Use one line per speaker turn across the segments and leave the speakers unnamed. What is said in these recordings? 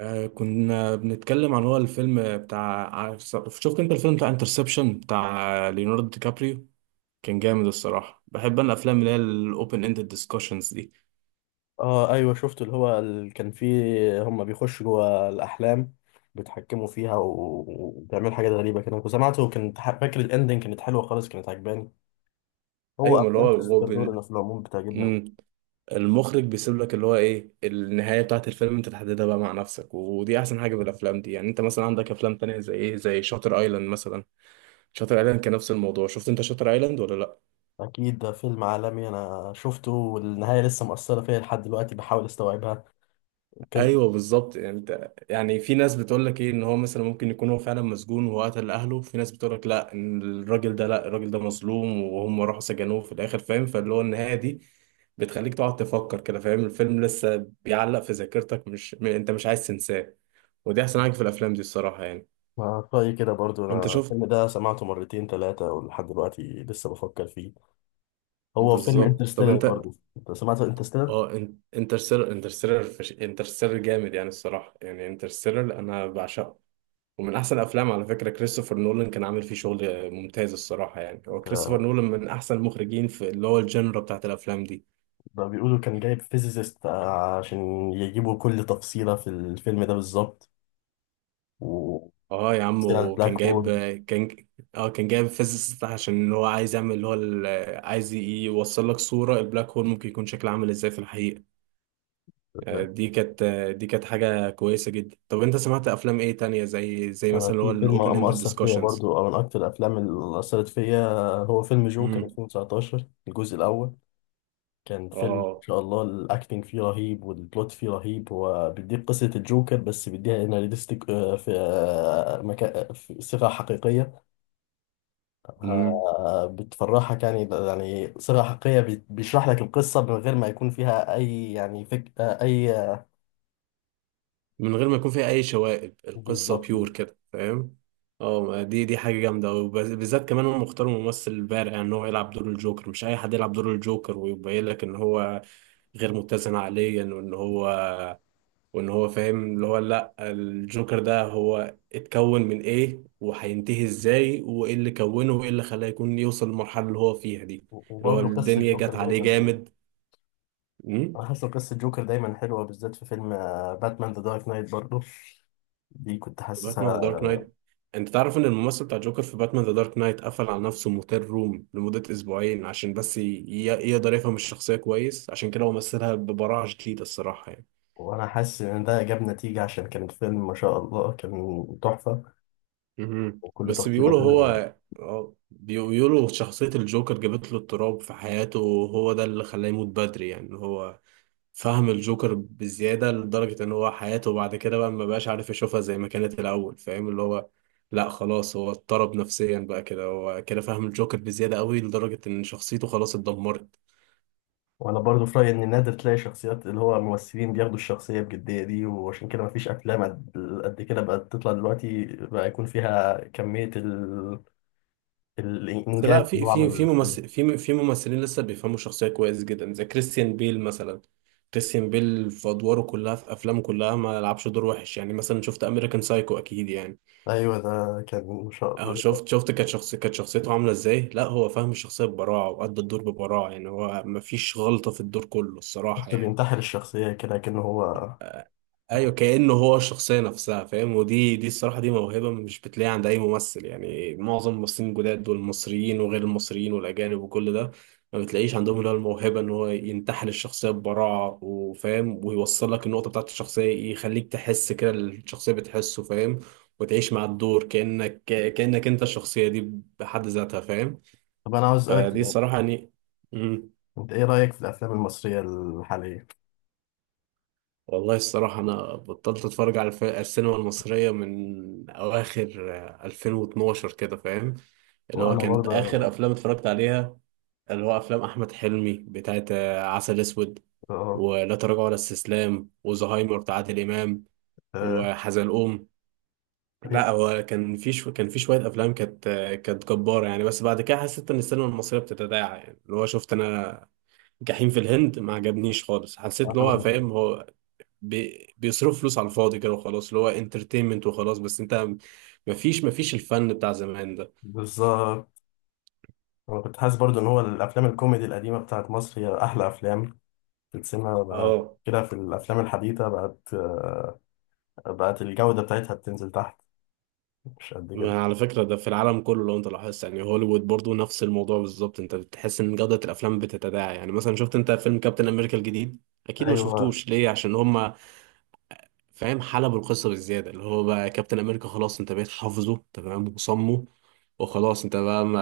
كنا بنتكلم عن هو الفيلم بتاع شفت انت الفيلم بتاع انترسبشن بتاع ليوناردو دي كابريو. كان جامد الصراحة، بحب انا الافلام اللي هي الاوبن اندد ديسكشنز دي.
اه ايوه شفت كان فيه هم بيخشوا جوه الاحلام بيتحكموا فيها وبيعملوا حاجات غريبه كده كنت سمعته وكنت فاكر الاندنج كانت حلوه خالص كانت عجباني. هو
ايوه، ما اللي هو
افلام
هو
كريستوفر نولان في العموم بتعجبنا.
مم. المخرج بيسيب لك اللي هو ايه النهاية بتاعت الفيلم، انت تحددها بقى مع نفسك. ودي احسن حاجة بالافلام دي، يعني انت مثلا عندك افلام تانية زي ايه، زي شاتر ايلاند مثلا. شاتر ايلاند كان نفس الموضوع، شفت انت شاتر ايلاند ولا لا؟
اكيد ده فيلم عالمي، انا شفته والنهايه لسه مؤثره فيا لحد دلوقتي بحاول استوعبها كذا.
ايوه بالظبط. يعني انت يعني في ناس بتقول لك ايه ان هو مثلا ممكن يكون هو فعلا مسجون وهو قتل اهله، في ناس بتقول لك لا، ان الراجل ده لا الراجل ده مظلوم وهم راحوا سجنوه في الاخر، فاهم؟ فاللي هو النهايه دي بتخليك تقعد تفكر كده، فاهم؟ الفيلم لسه بيعلق في ذاكرتك، مش انت مش عايز تنساه. ودي احسن حاجه في الافلام دي الصراحه يعني.
ما رأيي كده برضو،
انت
انا
شفت.
الفيلم ده سمعته مرتين ثلاثه ولحد دلوقتي لسه بفكر فيه. هو فيلم
بالظبط طب
انترستيلر
انت.
برضو، انت سمعت انترستيلر؟
اه انت انترستيلر انترستيلر جامد يعني الصراحه، يعني انترستيلر انا بعشقه. ومن احسن افلام، على فكره كريستوفر نولان كان عامل فيه شغل ممتاز الصراحه يعني. هو كريستوفر نولان من احسن المخرجين في اللي هو الجنرا بتاعت الافلام دي.
ده بيقولوا كان جايب فيزيست عشان يجيبوا كل تفصيلة في الفيلم ده بالظبط، وتفصيل
اه يا عم،
عن
وكان
البلاك
جايب.
هول.
كان اه كان جايب فيزيست، عشان هو عايز يعمل اللي هو عايز ي- يوصل لك صوره البلاك هول ممكن يكون شكله عامل ازاي في الحقيقه. دي كانت، دي كانت حاجه كويسه جدا. طب انت سمعت افلام ايه تانية، زي مثلا
أنا
اللي هو
في فيلم
الاوبن اند
مؤثر فيا
ديسكشنز؟
برضو أو من أكتر الأفلام اللي أثرت فيا، هو فيلم جوكر
امم
2019 الجزء الأول. كان فيلم إن
اه.
شاء الله الأكتنج فيه رهيب والبلوت فيه رهيب، هو بيديك قصة الجوكر بس بيديها إنها ريليستيك، في مكان في صيغة حقيقية. بتفرحك، يعني يعني صيغة حقيقية بيشرح لك القصة من غير ما يكون فيها أي يعني فك آه، أي
من غير ما يكون فيها اي شوائب، القصه
بالظبط
بيور كده، فاهم؟ اه، ما دي حاجه جامده، وبالذات كمان هم اختاروا ممثل بارع ان هو يلعب دور الجوكر، مش اي حد يلعب دور الجوكر، ويبين لك ان هو غير متزن عقليا، وان هو فاهم اللي هو، لا الجوكر ده هو اتكون من ايه وهينتهي ازاي وايه اللي كونه وايه اللي خلاه يكون يوصل للمرحله اللي هو فيها دي. اللي هو
وبرضه قصة
الدنيا
جوكر
جت عليه
دايما هو.
جامد.
أنا حاسس إن قصة جوكر دايما حلوة بالذات في فيلم باتمان ذا دارك نايت برضه، دي كنت
باتمان ذا
حاسسها.
دارك نايت. انت تعرف ان الممثل بتاع جوكر في باتمان ذا دارك نايت قفل على نفسه موتيل روم لمدة اسبوعين، عشان بس يقدر يفهم الشخصية كويس، عشان كده هو مثلها ببراعة شديدة الصراحة يعني.
وأنا حاسس إن ده جاب نتيجة عشان كان الفيلم ما شاء الله كان تحفة،
مهم.
وكل
بس
تفصيلة
بيقولوا
فيه.
هو بيقولوا شخصية الجوكر جابت له اضطراب في حياته، وهو ده اللي خلاه يموت بدري. يعني هو فهم الجوكر بزيادة، لدرجة إن هو حياته بعد كده بقى ما بقاش عارف يشوفها زي ما كانت الأول. فاهم اللي هو؟ لا خلاص، هو اضطرب نفسيا بقى كده، هو كده فاهم الجوكر بزيادة قوي، لدرجة إن شخصيته خلاص اتدمرت.
وانا برضو في رايي ان نادر تلاقي شخصيات اللي هو ممثلين بياخدوا الشخصيه بجديه دي، وعشان كده مفيش افلام قد كده بقت تطلع دلوقتي بقى يكون فيها كميه
بس لا،
الانجاز اللي
في
هو
في
عمله
في
للفيلم.
ممثل، في ممثلين لسه بيفهموا الشخصية كويس جدا، زي كريستيان بيل مثلا. كريستيان بيل في أدواره كلها، في أفلامه كلها، ما لعبش دور وحش. يعني مثلا شفت أمريكان سايكو أكيد يعني.
ايوه ده كان شا-
اه، شفت كانت شخص، كانت شخصيته عامله ازاي. لا هو فاهم الشخصيه ببراعه، وأدى الدور ببراعه يعني، هو مفيش غلطه في الدور كله الصراحه
بس
يعني.
بينتحل الشخصيه كده كأنه هو.
ايوه كأنه هو الشخصيه نفسها، فاهم؟ ودي الصراحه دي موهبه مش بتلاقيها عند اي ممثل يعني. معظم الممثلين الجداد والمصريين وغير المصريين والاجانب وكل ده ما بتلاقيش عندهم اللي هو الموهبه ان هو ينتحل الشخصيه ببراعه وفاهم ويوصل لك النقطه بتاعت الشخصيه، يخليك تحس كده اللي الشخصيه بتحسه، فاهم؟ وتعيش مع الدور كأنك انت الشخصيه دي بحد ذاتها، فاهم؟
طب انا عاوز اسالك
فدي
سؤال،
الصراحة يعني. مم.
انت ايه رايك في الافلام المصريه الحاليه؟
والله الصراحة أنا بطلت أتفرج على السينما المصرية من أواخر 2012 كده فاهم. اللي هو
وانا
كانت آخر
برضه.
أفلام اتفرجت عليها اللي هو أفلام أحمد حلمي بتاعت عسل أسود،
اه.
ولا تراجع ولا استسلام، وزهايمر بتاع عادل إمام،
آه،
وحزلقوم.
إيه؟
لا هو كان في كان في شوية أفلام كانت كانت جبارة يعني، بس بعد كده حسيت إن السينما المصرية بتتداعى يعني. اللي هو شفت أنا جحيم في الهند، ما عجبنيش خالص. حسيت ان
وأنا
هو
برضه
فاهم، هو بيصرف فلوس على الفاضي كده، وخلاص اللي هو انترتينمنت وخلاص بس انت. مفيش الفن بتاع زمان ده.
بالظبط، انا كنت حاسس برضه ان هو الافلام الكوميدي القديمه بتاعت مصر هي احلى افلام في السينما بقى
اه
كده. في الأفلام الحديثة بقت بقت الجودة بتاعتها بتنزل تحت، مش قد كده.
ما، على فكرة ده في العالم كله لو انت لاحظت يعني، هوليوود برضو نفس الموضوع بالظبط، انت بتحس ان جودة الافلام بتتداعى يعني. مثلا شفت انت فيلم كابتن امريكا الجديد؟ اكيد ما
أيوه.
شفتوش، ليه؟ عشان هم فاهم حلب القصه بالزياده، اللي هو بقى كابتن امريكا خلاص، انت بقيت حافظه تمام وصمه، وخلاص انت بقى ما.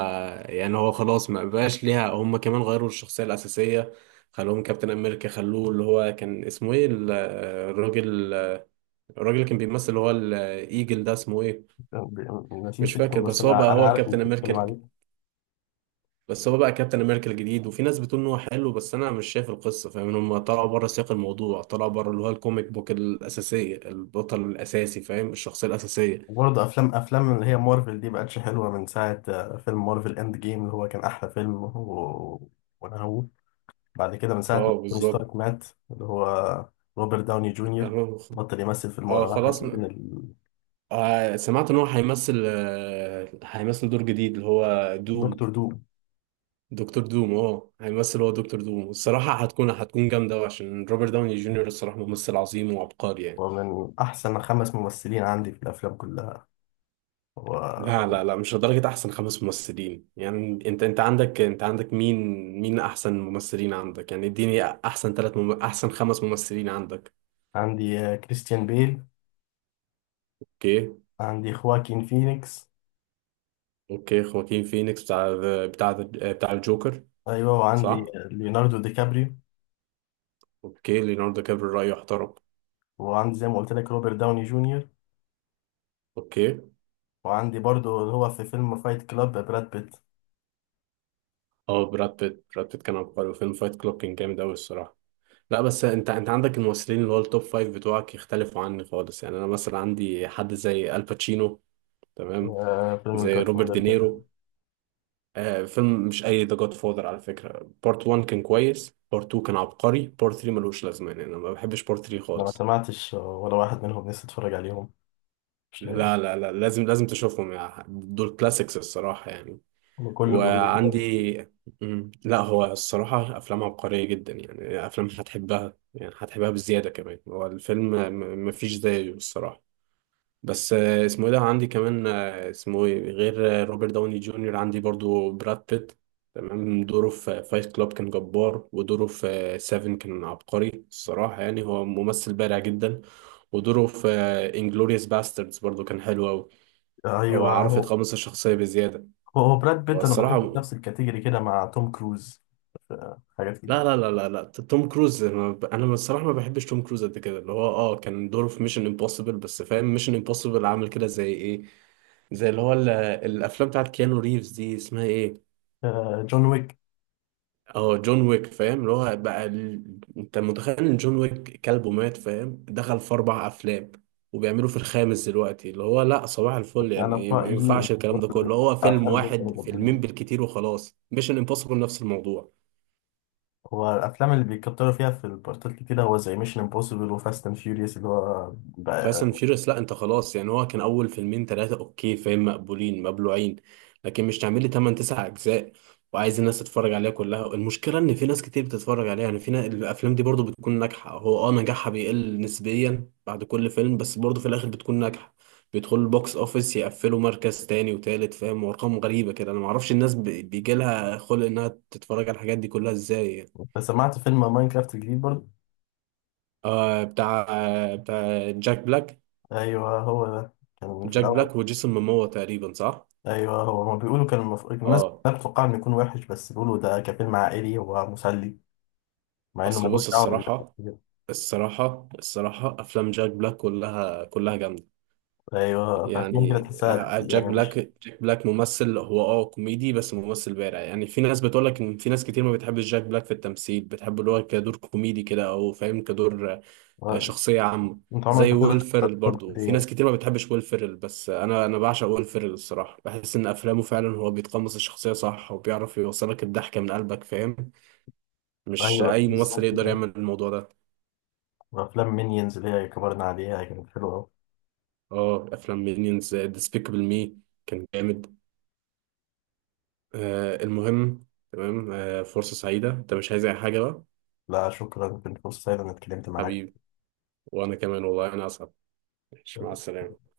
يعني هو خلاص ما بقاش ليها هم. كمان غيروا الشخصيه الاساسيه، خلوهم كابتن امريكا، خلوه اللي هو كان اسمه ايه الراجل الراجل اللي كان بيمثل اللي هو الايجل ده اسمه ايه؟ مش
نسيت اسمه
فاكر،
بس
بس هو بقى
أنا
هو
عارف إنك
كابتن امريكا
بتتكلم عليه.
بس هو بقى كابتن امريكا الجديد. وفي ناس بتقول ان هو حلو، بس انا مش شايف القصه، فاهم؟ هم طلعوا بره سياق الموضوع، طلعوا بره اللي هو الكوميك بوك الاساسيه، البطل الاساسي فاهم، الشخصيه الاساسيه.
وبرضه أفلام اللي هي مارفل دي بقتش حلوة من ساعة فيلم مارفل إند جيم اللي هو كان أحلى فيلم وأنا هو بعد كده من ساعة ما
اه
توني
بالظبط.
ستارك مات، اللي هو روبرت داوني جونيور
اه.
بطل يمثل في أنا
خلاص.
حسيت إن
آه سمعت ان هو هيمثل هيمثل دور جديد، اللي هو دوم.
دكتور دوم
دكتور دوم، اه، هيمثل هو دكتور دوم. الصراحة هتكون، هتكون جامدة أوي، عشان روبرت داوني جونيور الصراحة ممثل عظيم وعبقري يعني.
هو من أحسن خمس ممثلين عندي في الأفلام كلها. هو
لا لا لا، مش لدرجة أحسن خمس ممثلين يعني. أنت عندك، أنت عندك مين، مين أحسن ممثلين عندك يعني؟ اديني أحسن ثلاث أحسن خمس ممثلين عندك.
عندي كريستيان بيل،
أوكي.
عندي خواكين فينيكس،
أوكي خواكين فينيكس، بتاع بتاع الجوكر.
ايوه وعندي
صح؟
ليوناردو دي كابريو،
اوكي ليوناردو كابري رأيه احترم.
وعندي زي ما قلت لك روبرت داوني جونيور،
اوكي.
وعندي برضو اللي هو في فيلم فايت كلاب براد بيت.
اه براد بيت، كان عبقري، وفيلم فايت كلوب كان جامد قوي الصراحة. لا بس انت، عندك الممثلين اللي هو التوب فايف بتوعك يختلفوا عني خالص يعني. انا مثلا عندي حد زي الباتشينو، تمام؟
فيلم
زي
الجاد
روبرت
فاذر ده
دينيرو. آه فيلم، مش اي ذا جاد فاذر على فكرة، بارت 1 كان كويس، بارت 2 كان عبقري، بارت 3 ملوش لازمة يعني. انا ما بحبش بارت 3
انا ما
خالص.
سمعتش ولا واحد منهم، لسه اتفرج عليهم مش لاقي.
لا لا لا، لازم، لازم تشوفهم يعني، دول كلاسيكس الصراحة يعني.
كله بيقول لي كده.
وعندي. مم. لا هو الصراحة أفلام عبقرية جدا يعني، أفلام هتحبها يعني هتحبها بزيادة كمان، هو الفيلم مفيش زيه الصراحة. بس اسمه إيه، ده عندي كمان اسمه إيه غير روبرت داوني جونيور؟ عندي برضو براد بيت، تمام. دوره في فايت كلاب كان جبار، ودوره في سيفن كان عبقري الصراحة يعني، هو ممثل بارع جدا. ودوره في انجلوريوس باستردز برضو كان حلو أوي. هو
ايوه
عرف
هو.
يتقمص الشخصية بزيادة.
هو براد
هو
بيت انا بحطه في
الصراحة.
نفس الكاتيجوري كده مع توم كروز في حاجات كتير.
لا لا لا لا لا، توم كروز انا أنا الصراحه ما بحبش توم كروز قد كده، اللي هو اه كان دوره في ميشن امبوسيبل بس، فاهم؟ ميشن امبوسيبل عامل كده زي ايه، زي اللي هو الافلام بتاعت كيانو ريفز دي اسمها ايه؟
آه، جون ويك.
اه جون ويك، فاهم اللي هو بقى انت متخيل ان جون ويك كلبه مات، فاهم؟ دخل في اربع افلام، وبيعملوا في الخامس دلوقتي، اللي هو لا صباح الفل يعني
انا في
إيه، ما
رايي
ينفعش الكلام ده كله. هو فيلم
أفلام دول
واحد، فيلمين
المفضلين،
بالكتير وخلاص. ميشن امبوسيبل نفس الموضوع.
هو الافلام اللي بيكتروا فيها في البارتات كتير هو زي ميشن امبوسيبل وفاست اند فيوريوس اللي هو
فاست
بقى.
اند فيوريوس لا، انت خلاص يعني هو كان اول فيلمين ثلاثه اوكي فاهم، مقبولين مبلوعين. لكن مش تعمل لي 8 9 اجزاء وعايز الناس تتفرج عليها كلها. المشكله ان في ناس كتير بتتفرج عليها يعني، في الافلام دي برضو بتكون ناجحه. هو اه نجاحها بيقل نسبيا بعد كل فيلم، بس برضو في الاخر بتكون ناجحه، بيدخلوا البوكس اوفيس يقفلوا مركز تاني وتالت، فاهم؟ وارقام غريبه كده، انا ما اعرفش الناس بيجي لها خلق انها تتفرج على الحاجات دي كلها ازاي يعني.
انت سمعت فيلم ماينكرافت الجديد برضه؟
آه بتاع، جاك بلاك.
ايوه هو ده، كان في
جاك
الاول
بلاك وجيسون ماموا تقريبا صح.
ايوه هو ما بيقولوا كان الناس
اه.
كلها بتتوقع انه يكون وحش، بس بيقولوا ده كفيلم عائلي هو مسلي مع انه
اصل
ملوش
بص
دعوه.
الصراحه،
بال
الصراحه افلام جاك بلاك كلها كلها جامده
ايوه، فافلام كده
يعني.
تحسها يعني مش
جاك بلاك ممثل هو اه كوميدي، بس ممثل بارع يعني. في ناس بتقول لك ان في ناس كتير ما بتحبش جاك بلاك في التمثيل، بتحب اللي هو كدور كوميدي كده او فاهم كدور، شخصيه عامه.
انت عمرك
زي
ما
ويل
تقدر
فيرل
تتفرج
برضه
دي
في
يعني.
ناس كتير ما بتحبش ويل فيرل، بس انا بعشق ويل فيرل الصراحه، بحس ان افلامه فعلا هو بيتقمص الشخصيه صح، وبيعرف يوصلك الضحكه من قلبك، فاهم؟ مش
ايوه
اي ممثل
بالظبط
يقدر
كده.
يعمل الموضوع ده.
وافلام مينيونز اللي هي كبرنا عليها كانت حلوه أوي.
اه افلام مينيونز ديسبيكابل مي كان جامد. آه المهم. تمام، آه فرصة سعيدة، انت مش عايز اي حاجة بقى؟
لا شكرا، كنت فرصه سعيده اني اتكلمت معاك.
حبيبي. وانا كمان والله انا اسعد. ماشي، مع السلامة.